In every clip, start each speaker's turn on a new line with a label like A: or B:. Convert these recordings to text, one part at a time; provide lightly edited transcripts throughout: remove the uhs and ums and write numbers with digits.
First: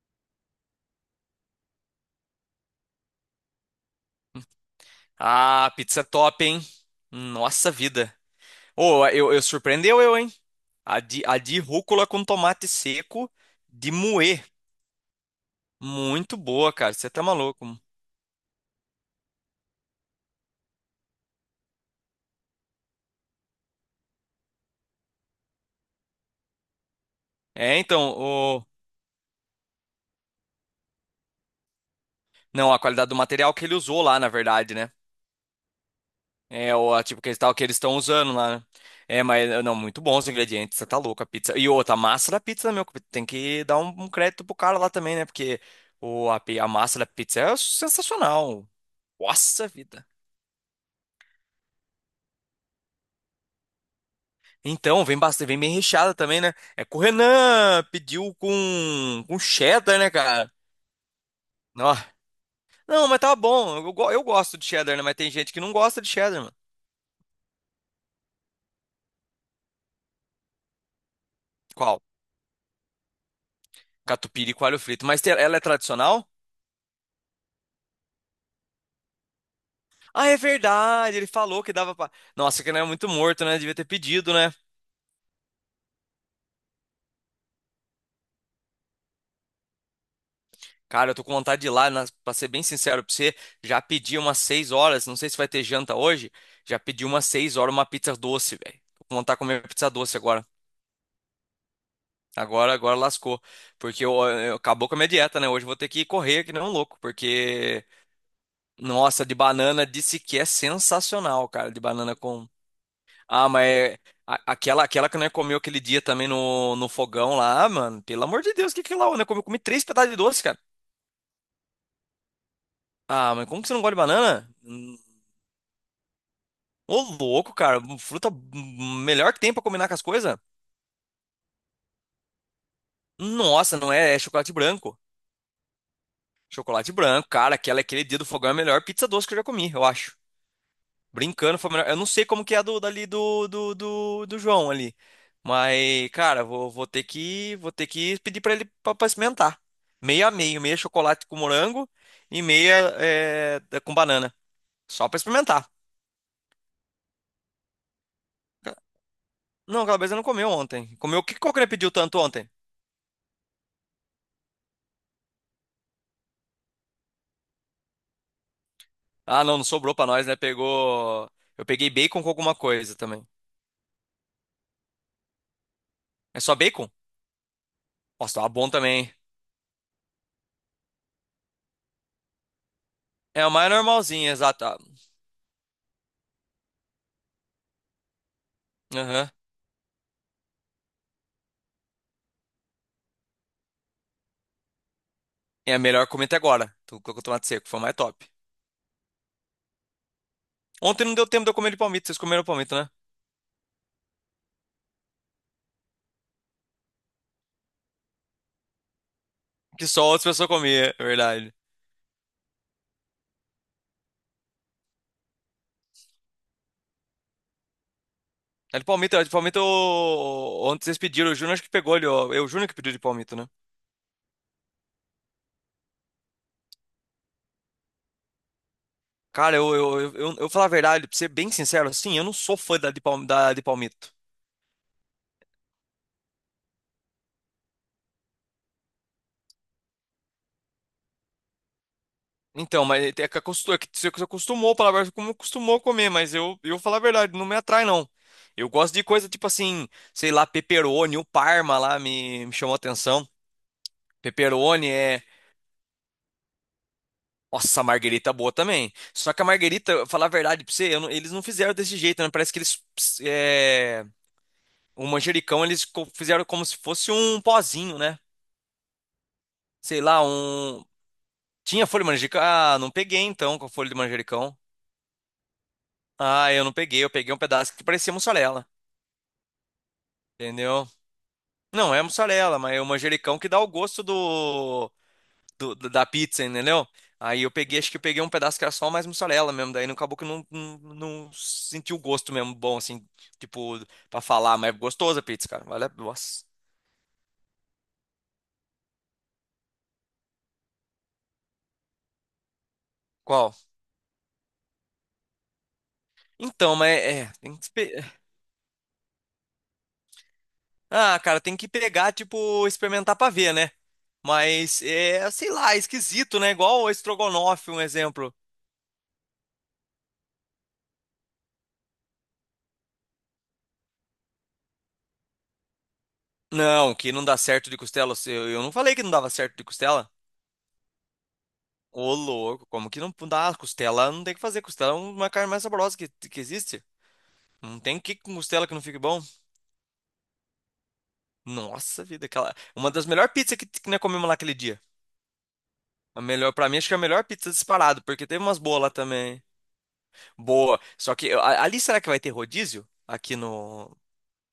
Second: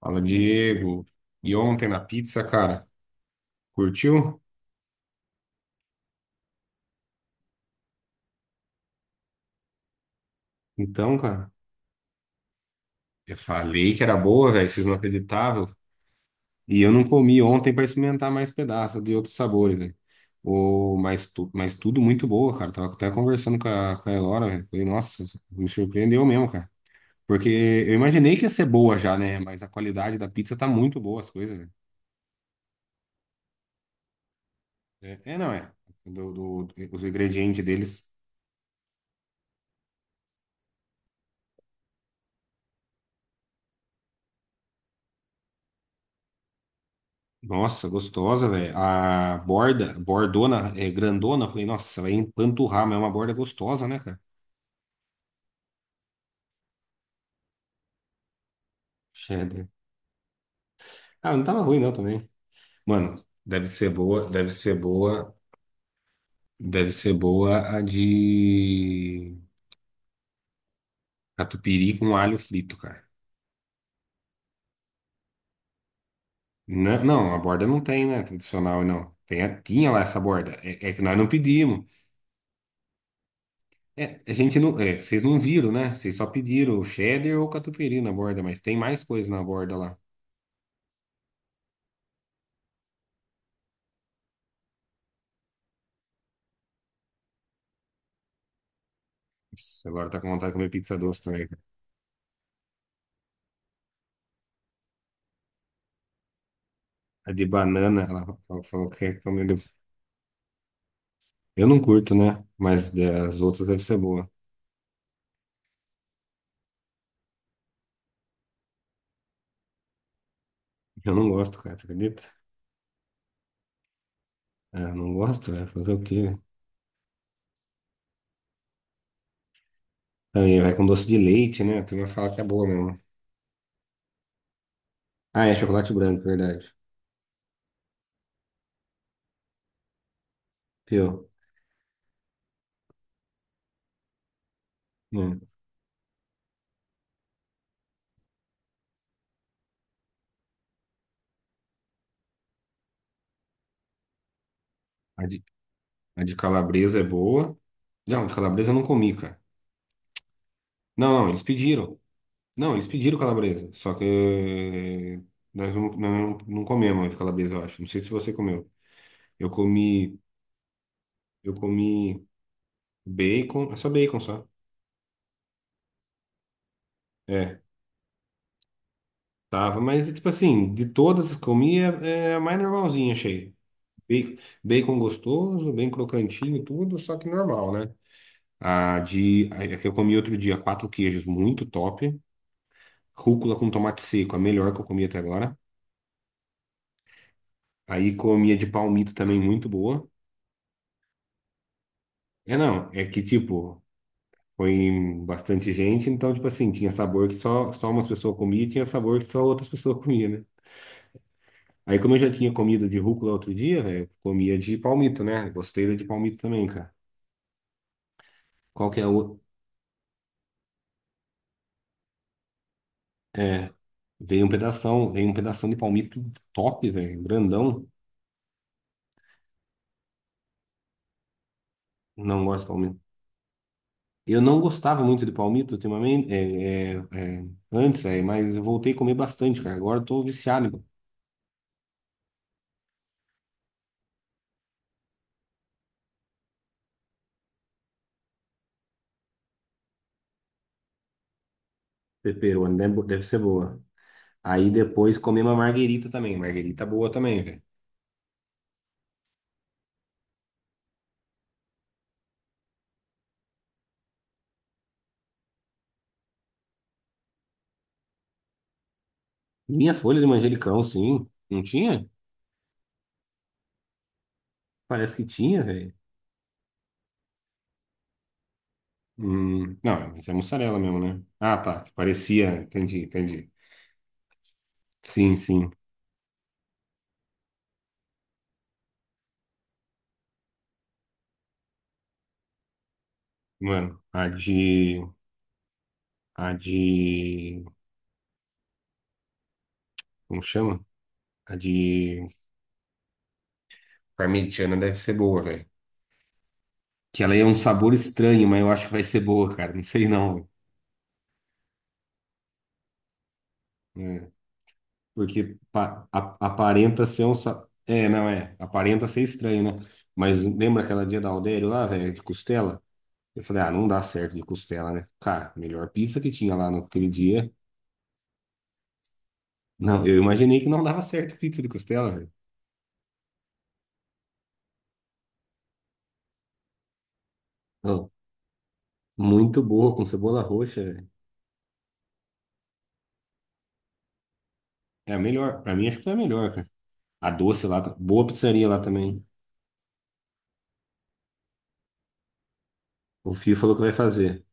A: Fala, Diego. E ontem na pizza, cara, curtiu?
B: Ah, pizza top, hein? Nossa vida. Ô, eu surpreendeu eu, hein? A
A: Então,
B: de, a
A: cara,
B: de rúcula com tomate seco
A: eu
B: de
A: falei que era
B: moer.
A: boa, velho, vocês não acreditavam.
B: Muito boa,
A: E eu
B: cara.
A: não
B: Você tá
A: comi
B: maluco.
A: ontem pra experimentar mais pedaços de outros sabores, velho. Mas tudo muito boa, cara. Tava até conversando com a Elora, velho. Falei, nossa, me surpreendeu mesmo, cara. Porque
B: É,
A: eu
B: então,
A: imaginei que ia ser
B: o...
A: boa já, né? Mas a qualidade da pizza tá muito boa, as coisas, velho.
B: não, a qualidade do material que ele usou lá, na verdade, né?
A: É, não é.
B: É,
A: Os
B: tipo que eles tal que
A: ingredientes
B: eles estão
A: deles.
B: usando lá, né? É, mas não, muito bons os ingredientes. Você tá louco a pizza. E outra, a massa da pizza, meu, tem que dar um crédito pro cara lá também, né? Porque a massa da pizza é
A: Nossa, gostosa,
B: sensacional.
A: velho. A
B: Nossa
A: borda,
B: vida.
A: bordona, é grandona. Eu falei, nossa, vai empanturrar, mas é uma borda gostosa, né, cara?
B: Então, vem bastante, vem bem recheada também, né? É com o Renan, pediu com
A: Cheddar.
B: cheddar, né, cara?
A: Ah, não tava ruim não
B: Ó.
A: também.
B: Não,
A: Mano,
B: mas tá
A: deve
B: bom.
A: ser
B: Eu
A: boa, deve
B: gosto de
A: ser
B: cheddar, né? Mas tem
A: boa,
B: gente que não gosta de cheddar, mano.
A: deve ser boa a de catupiry
B: Qual?
A: com alho frito, cara.
B: Catupiry e alho frito. Mas ela é tradicional?
A: Não, não, a borda não tem, né? Tradicional, não. Tem, tinha lá essa
B: Ah, é
A: borda. É, é que nós
B: verdade. Ele
A: não
B: falou que
A: pedimos.
B: dava pra. Nossa, que não é muito morto, né? Devia ter
A: É,
B: pedido, né?
A: vocês não viram, né? Vocês só pediram o cheddar ou o catupiry na borda, mas tem mais coisa na borda lá.
B: Cara, eu tô com vontade de ir lá, pra ser bem sincero pra você. Já pedi umas 6 horas. Não sei se vai ter janta hoje. Já pedi umas seis horas uma pizza doce, velho. Tô com vontade de comer
A: Nossa,
B: pizza
A: agora
B: doce
A: tá com
B: agora.
A: vontade de comer pizza doce também.
B: Agora, agora lascou. Porque acabou com a minha dieta, né? Hoje eu vou ter que correr que nem um louco.
A: A de
B: Porque,
A: banana, ela falou que quer
B: nossa, de
A: comer.
B: banana disse que é sensacional,
A: Eu
B: cara.
A: não
B: De
A: curto,
B: banana
A: né?
B: com.
A: Mas das
B: Ah, mas
A: outras deve ser boa.
B: aquela que nós comeu aquele dia também no fogão lá, ah, mano. Pelo amor de Deus, o que que é lá? Né? Eu comi três pedaços de doce, cara.
A: Eu não gosto, cara, você acredita?
B: Ah, mas como que você não gosta de banana?
A: Ah, eu
B: Hum.
A: não gosto, vai fazer o quê?
B: Ô, louco, cara. Fruta melhor que tem pra combinar com as coisas.
A: Também vai com doce de leite, né? A turma fala que é boa mesmo.
B: Nossa, não é, é chocolate branco.
A: Ah, é chocolate branco, verdade.
B: Chocolate branco, cara. Aquele dia do fogão é a melhor pizza doce que eu já comi, eu acho.
A: Pior.
B: Brincando, foi a melhor. Eu não sei como que é a dali do João ali.
A: Hum.
B: Mas, cara, vou ter que pedir pra ele pra experimentar. Meia a meio, meia chocolate com morango e meia é, com banana. Só pra
A: A de,
B: experimentar.
A: a de calabresa é boa. Não, de calabresa eu não comi, cara.
B: Não, aquela vez eu não comeu ontem.
A: Não,
B: Comeu o
A: não,
B: que
A: eles
B: qual que ele pediu
A: pediram.
B: tanto ontem?
A: Não, eles pediram calabresa. Só que nós não, não comemos a de calabresa, eu acho. Não sei se você comeu.
B: Ah,
A: Eu
B: não, não sobrou pra
A: comi.
B: nós, né? Pegou.
A: Eu
B: Eu peguei bacon
A: comi
B: com alguma coisa também.
A: bacon, é só bacon só.
B: É só bacon?
A: É,
B: Nossa, tava bom também.
A: tava, mas tipo assim, de todas que comi, é a mais normalzinha,
B: É a
A: achei.
B: mais normalzinha,
A: Bacon,
B: exata.
A: bacon gostoso, bem crocantinho, e tudo, só que normal, né?
B: Aham.
A: A que eu comi outro dia, quatro queijos, muito top. Rúcula com tomate seco, a melhor que eu comi até agora.
B: É a melhor comida até agora. Tu colocou tomate seco, foi a mais
A: Aí
B: top.
A: comia de palmito também, muito boa.
B: Ontem não deu tempo de eu comer de palmito. Vocês comeram
A: É,
B: palmito,
A: não,
B: né?
A: é que tipo, foi bastante gente, então tipo assim, tinha sabor que só umas pessoas comiam e tinha sabor que só outras
B: Que
A: pessoas
B: só
A: comiam,
B: outras
A: né?
B: pessoas comiam, é verdade.
A: Aí, como eu já tinha comido de rúcula outro dia, velho, comia de palmito, né? Gostei da de palmito também, cara.
B: É de
A: Qual que é
B: palmito, é de
A: o.
B: palmito. Ontem vocês pediram, o Júnior acho que pegou ali, ó. É o Júnior que pediu de palmito, né?
A: É, veio um pedação de palmito top, velho, grandão.
B: Cara, eu falar a verdade, pra ser bem sincero, assim, eu não
A: Não
B: sou
A: gosto de
B: fã da
A: palmito.
B: de, palm, da de palmito.
A: Eu não gostava muito de palmito ultimamente, é, antes, mas eu voltei a comer bastante, cara. Agora eu tô viciado em
B: Então, mas é que acostumou, que você acostumou, palavra como acostumou a comer, mas eu falar a verdade, não me atrai, não. Eu gosto de coisa tipo assim, sei lá, pepperoni, o Parma lá me chamou
A: pepperoni,
B: a
A: deve
B: atenção.
A: ser boa. Aí
B: Pepperoni
A: depois
B: é.
A: comi uma marguerita também, marguerita boa também, velho.
B: Nossa, a marguerita é boa também. Só que a marguerita, falar a verdade pra você, eu não- eles não fizeram desse jeito, né? Parece que eles. É, o manjericão fizeram como se fosse um pozinho, né?
A: Minha
B: Sei
A: folha
B: lá,
A: de manjericão,
B: um.
A: sim. Não
B: Tinha folha
A: tinha?
B: de manjericão? Ah, não peguei então com a folha de manjericão.
A: Parece que tinha, velho.
B: Ah, eu não peguei, eu peguei um pedaço que parecia mussarela,
A: Não, mas é mussarela
B: entendeu?
A: mesmo, né? Ah, tá. Que
B: Não, é
A: parecia.
B: mussarela, mas é o
A: Entendi,
B: manjericão que
A: entendi.
B: dá o gosto do.
A: Sim, sim.
B: do- da da pizza, entendeu? Aí eu peguei, acho que eu peguei um pedaço que era só mais mussarela mesmo, daí não acabou que eu não senti o gosto mesmo bom, assim, tipo,
A: Mano,
B: pra
A: a
B: falar, mas
A: de.
B: gostosa a pizza, cara. Olha, nossa.
A: A de. Como chama? A de
B: Qual?
A: parmegiana deve ser boa, velho.
B: Então, mas
A: Que
B: é,
A: ela é um
B: tem que,
A: sabor estranho, mas eu acho que vai ser boa, cara. Não sei não,
B: ah, cara, tem que pegar, tipo, experimentar pra ver, né?
A: velho. É,
B: Mas é, sei
A: porque
B: lá, é esquisito, né? Igual o
A: aparenta ser um.
B: estrogonofe, um
A: É, não
B: exemplo.
A: é. Aparenta ser estranho, né? Mas lembra aquela dia da Aldério lá, velho, de costela? Eu falei, ah, não dá certo de costela, né? Cara, melhor pizza que tinha lá
B: Não,
A: naquele
B: que não dá
A: dia.
B: certo de costela. Eu não falei que não dava certo de
A: Não,
B: costela.
A: eu imaginei que não dava certo pizza de costela,
B: Ô,
A: velho.
B: louco, como que não dá? Costela não tem o que fazer. Costela é uma carne mais saborosa que existe. Não tem
A: Não,
B: que com costela que não fique bom.
A: muito boa, com cebola roxa, velho.
B: Nossa vida, aquela. Uma das melhores pizzas que nós comemos lá aquele dia.
A: É a melhor. Pra mim, acho que foi a
B: A
A: melhor,
B: melhor, pra
A: cara.
B: mim, acho que é a melhor
A: A
B: pizza
A: doce lá, tá-
B: disparado,
A: boa
B: porque teve umas
A: pizzaria lá
B: boas lá
A: também.
B: também. Boa. Só que ali será que vai ter rodízio?
A: O
B: Aqui
A: Fio falou que vai
B: no.
A: fazer.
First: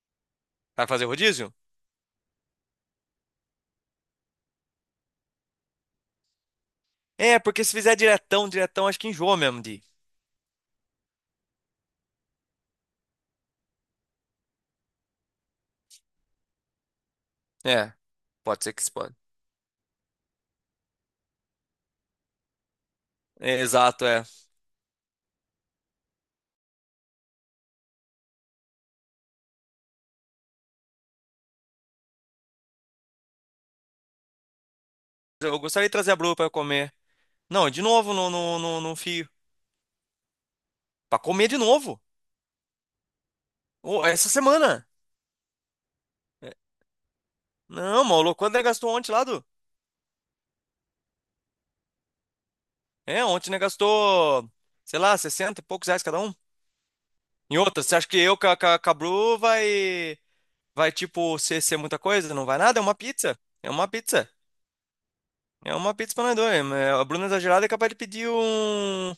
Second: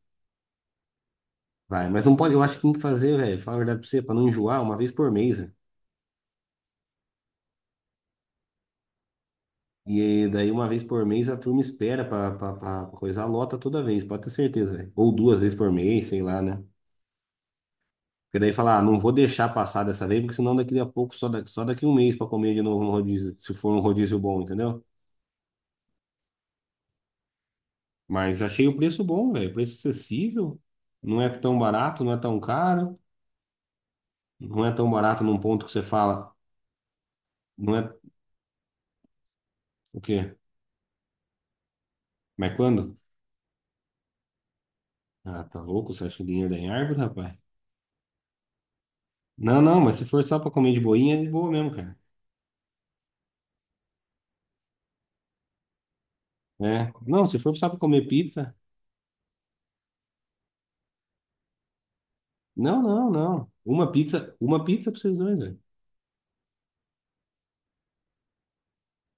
B: Vai fazer rodízio?
A: Vai, mas não pode, eu acho que tem que fazer, velho. Fala a verdade pra você, pra não enjoar, uma vez por mês, velho.
B: É, porque se fizer diretão, diretão, acho que enjoa mesmo de ir.
A: E daí, uma vez por mês, a turma espera pra coisar, lota toda vez, pode ter certeza, velho. Ou duas vezes por mês, sei lá, né?
B: É,
A: Porque daí
B: pode ser
A: fala, ah,
B: que se
A: não vou
B: pode.
A: deixar passar dessa vez, porque senão daqui a pouco, só daqui um mês pra comer de novo no rodízio, se
B: É,
A: for um
B: exato,
A: rodízio
B: é.
A: bom, entendeu? Mas achei o preço bom, velho. Preço acessível. Não é tão barato, não é tão caro. Não é tão barato num
B: Eu
A: ponto que você
B: gostaria de trazer a
A: fala.
B: Blue pra eu comer. Não,
A: Não
B: de
A: é
B: novo no fio.
A: o quê?
B: Pra comer de novo.
A: Mas quando?
B: Ô, essa semana.
A: Ah, tá louco? Você acha que dinheiro
B: É,
A: dá em árvore, rapaz?
B: não, maluco, quanto ele gastou ontem lá, do?
A: Não, não, mas se for só pra comer de boinha, é de boa mesmo, cara.
B: É, ontem ele gastou, sei lá, 60 e poucos reais cada um.
A: É. Não, se for
B: Em
A: só pra
B: outra, você acha
A: comer
B: que eu com
A: pizza.
B: a, com a- com a Bru vai, tipo, ser muita coisa? Não vai nada, é
A: Não,
B: uma
A: não,
B: pizza.
A: não.
B: É uma pizza.
A: Uma pizza pra vocês dois, velho.
B: É uma pizza pra nós dois. É, a Bruna é exagerada é capaz de pedir um,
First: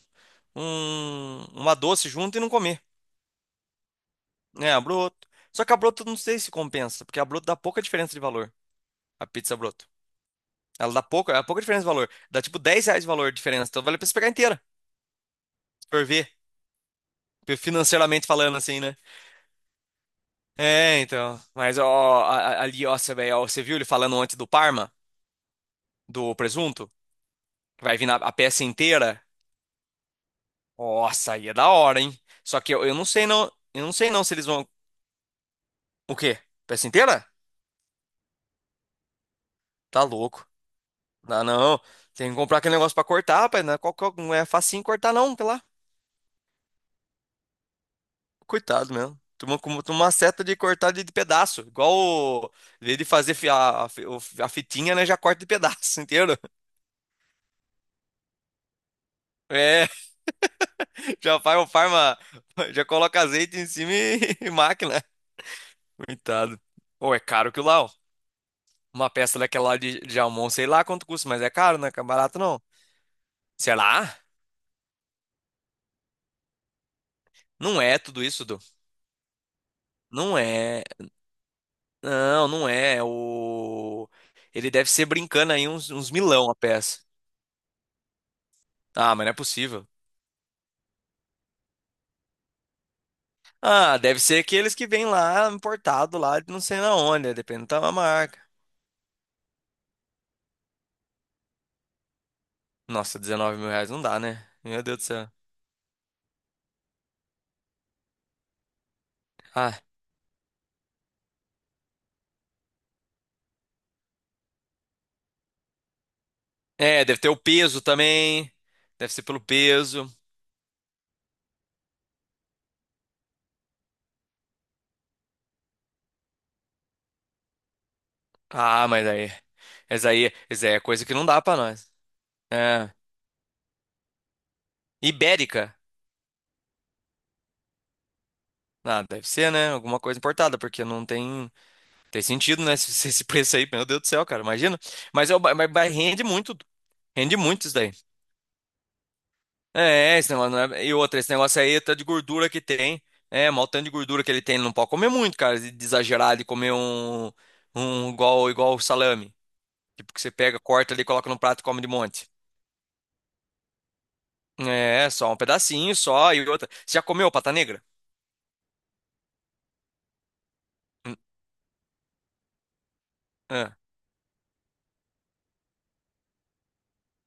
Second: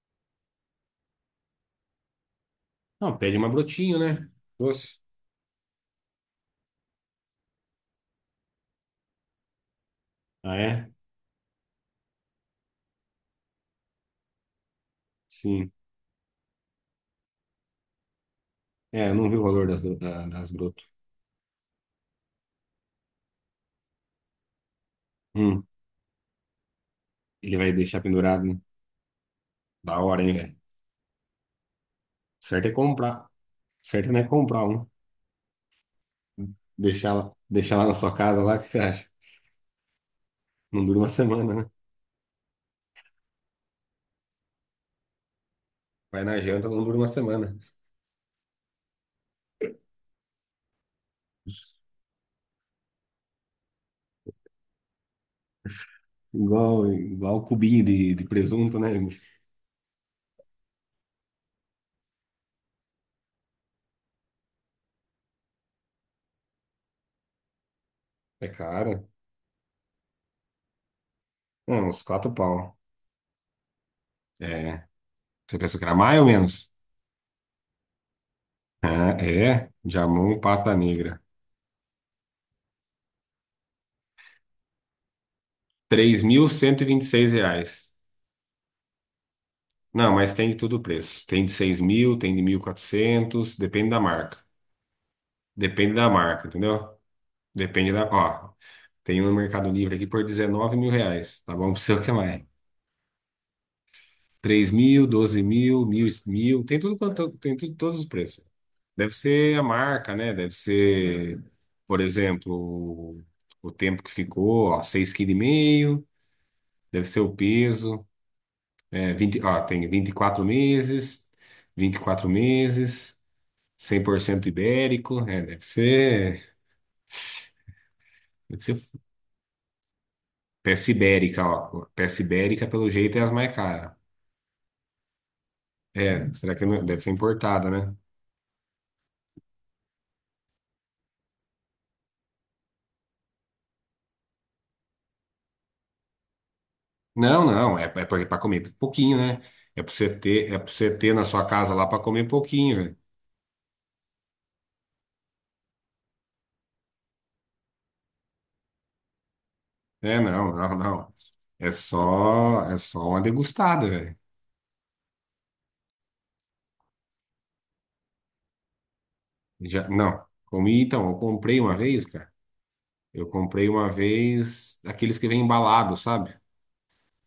B: um, uma doce junto e não comer.
A: Não, pede uma brotinho, né?
B: É, a
A: Doce.
B: broto. Só que a broto não sei se compensa, porque a broto dá pouca diferença de valor. A pizza broto.
A: Ah, é?
B: Ela dá pouca, é pouca diferença de valor. Dá tipo R$ 10 de valor de diferença, então vale a pena você pegar inteira.
A: Sim.
B: Por ver, financeiramente falando assim, né?
A: É, eu não vi o valor das, das broto.
B: É, então. Mas ó, ali, ó, você vê, ó, você viu ele falando antes do Parma,
A: Hum,
B: do presunto,
A: ele vai
B: que vai
A: deixar
B: vir a
A: pendurado, né?
B: peça inteira?
A: Da hora, hein, velho?
B: Nossa, aí é da hora, hein? Só
A: Certo é
B: que eu não
A: comprar. O
B: sei não, eu não sei
A: certo não
B: não
A: é
B: se eles
A: comprar
B: vão.
A: um.
B: O quê? Peça inteira?
A: Deixar lá na sua casa lá, o que você acha?
B: Tá louco.
A: Não dura uma
B: Não,
A: semana, né?
B: não. Tem que comprar aquele negócio pra cortar, rapaz. Não é, qual, não é facinho cortar, não, tá lá.
A: Vai na janta, não dura uma semana.
B: Coitado mesmo. Toma, toma uma seta de cortar de pedaço. Igual o, em vez de fazer a fitinha, né? Já corta de pedaço inteiro.
A: Igual, igual o cubinho de presunto, né?
B: É. Já faz o farma, já coloca azeite em cima e, e máquina. Coitado. Ou é caro que lá, ó.
A: É caro.
B: Uma peça daquela lá de Almon, sei lá quanto custa, mas é caro,
A: Não,
B: né? Que
A: uns
B: é
A: quatro
B: barato não.
A: pau.
B: Sei lá,
A: É. Você pensou que era mais ou menos?
B: não é tudo isso, Du.
A: Ah, é.
B: Não
A: Jamon Pata
B: é.
A: Negra.
B: Não, não é. O... Ele deve ser brincando aí uns, uns
A: Três mil
B: milão a
A: cento e
B: peça.
A: vinte e seis reais.
B: Ah, mas não é possível.
A: Não, mas tem de todo o preço. Tem de 6.000, tem de 1.400 depende
B: Ah,
A: da
B: deve
A: marca.
B: ser aqueles que vêm lá
A: Depende da
B: importado lá
A: marca,
B: de não sei na
A: entendeu?
B: onde, né? Depende da
A: Depende da.
B: marca.
A: Ó, tem um no Mercado Livre aqui por 19 mil reais. Tá bom? Pra você o que mais?
B: Nossa, R$ 19.000 não dá, né?
A: três
B: Meu Deus do
A: mil,
B: céu.
A: doze mil, mil, mil. Tem tudo quanto, tem tudo, todos os preços. Deve ser a
B: Ah,
A: marca, né? Deve ser, por exemplo, o o tempo que ficou, ó, 6,5 kg.
B: é,
A: Deve ser
B: deve ter
A: o
B: o peso
A: peso.
B: também.
A: É,
B: Deve ser
A: 20,
B: pelo
A: ó, tem vinte e
B: peso.
A: quatro meses, 24 meses, 100% ibérico. É, deve ser
B: Ah, mas aí. Essa aí, essa aí é
A: peça
B: coisa que não dá
A: ibérica,
B: pra
A: ó.
B: nós.
A: Peça ibérica, pelo
B: É.
A: jeito, é as mais caras.
B: Ibérica.
A: É, será que não- deve ser importada, né?
B: Ah, deve ser, né? Alguma coisa importada, porque não tem, tem sentido, né? Esse preço aí, meu Deus do céu, cara, imagina. Mas, é mas rende
A: Não,
B: muito isso
A: não, é,
B: daí.
A: é para comer pouquinho, né? É para você
B: É, esse
A: ter,
B: negócio
A: é para
B: não é- E
A: você ter
B: outra,
A: na
B: esse
A: sua
B: negócio
A: casa
B: aí,
A: lá
B: tá
A: para
B: de
A: comer
B: gordura que
A: pouquinho, velho.
B: tem. É, mal tanto de gordura que ele tem, ele não pode comer muito, cara, de exagerar, de comer um igual, igual salame. Tipo,
A: É,
B: que você
A: não,
B: pega,
A: não,
B: corta ali,
A: não.
B: coloca no prato e come de monte.
A: É só uma degustada, velho.
B: É, só um pedacinho só e outra. Você já comeu pata negra?
A: Já, não, comi então,
B: Hum,
A: eu comprei uma vez, cara. Eu comprei
B: é.
A: uma vez aqueles que vem embalado, sabe?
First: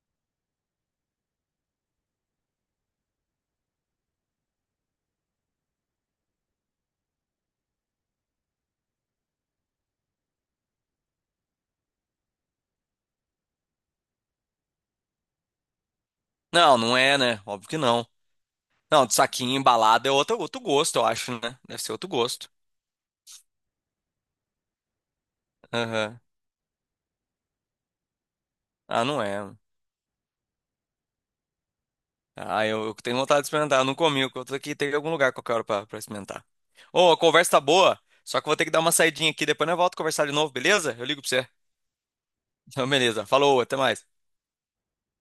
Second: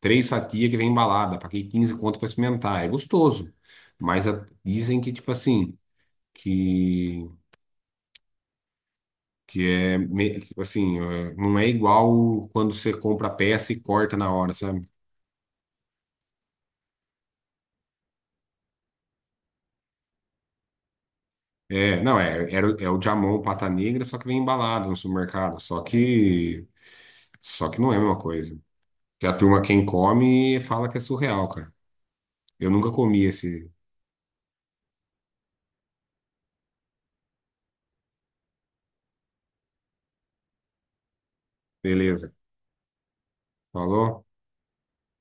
A: Três fatias que vem embalada, paguei 15 conto para experimentar. É gostoso, mas a- dizem que tipo assim, que que é, me- tipo assim, é, não é igual quando você compra a peça e corta na hora, sabe?
B: Não, não é, né? Óbvio que não. Não, de saquinho embalado é outro gosto, eu acho, né? Deve ser
A: É,
B: outro
A: não,
B: gosto.
A: é, era o- é o jamon pata negra, só que vem embalado no supermercado.
B: Aham.
A: Só que não é a mesma coisa.
B: Ah, não
A: Que a
B: é.
A: turma, quem come, fala que é surreal, cara.
B: Ah,
A: Eu
B: eu,
A: nunca
B: eu tenho
A: comi
B: vontade de
A: esse.
B: experimentar. Eu não comi, eu tô aqui, tem algum lugar qualquer hora pra experimentar. Ô, a conversa tá boa, só que eu vou ter que dar uma saidinha aqui, depois nós volto a conversar de novo, beleza? Eu ligo pra você.
A: Beleza.
B: Então, beleza. Falou, até
A: Falou?
B: mais.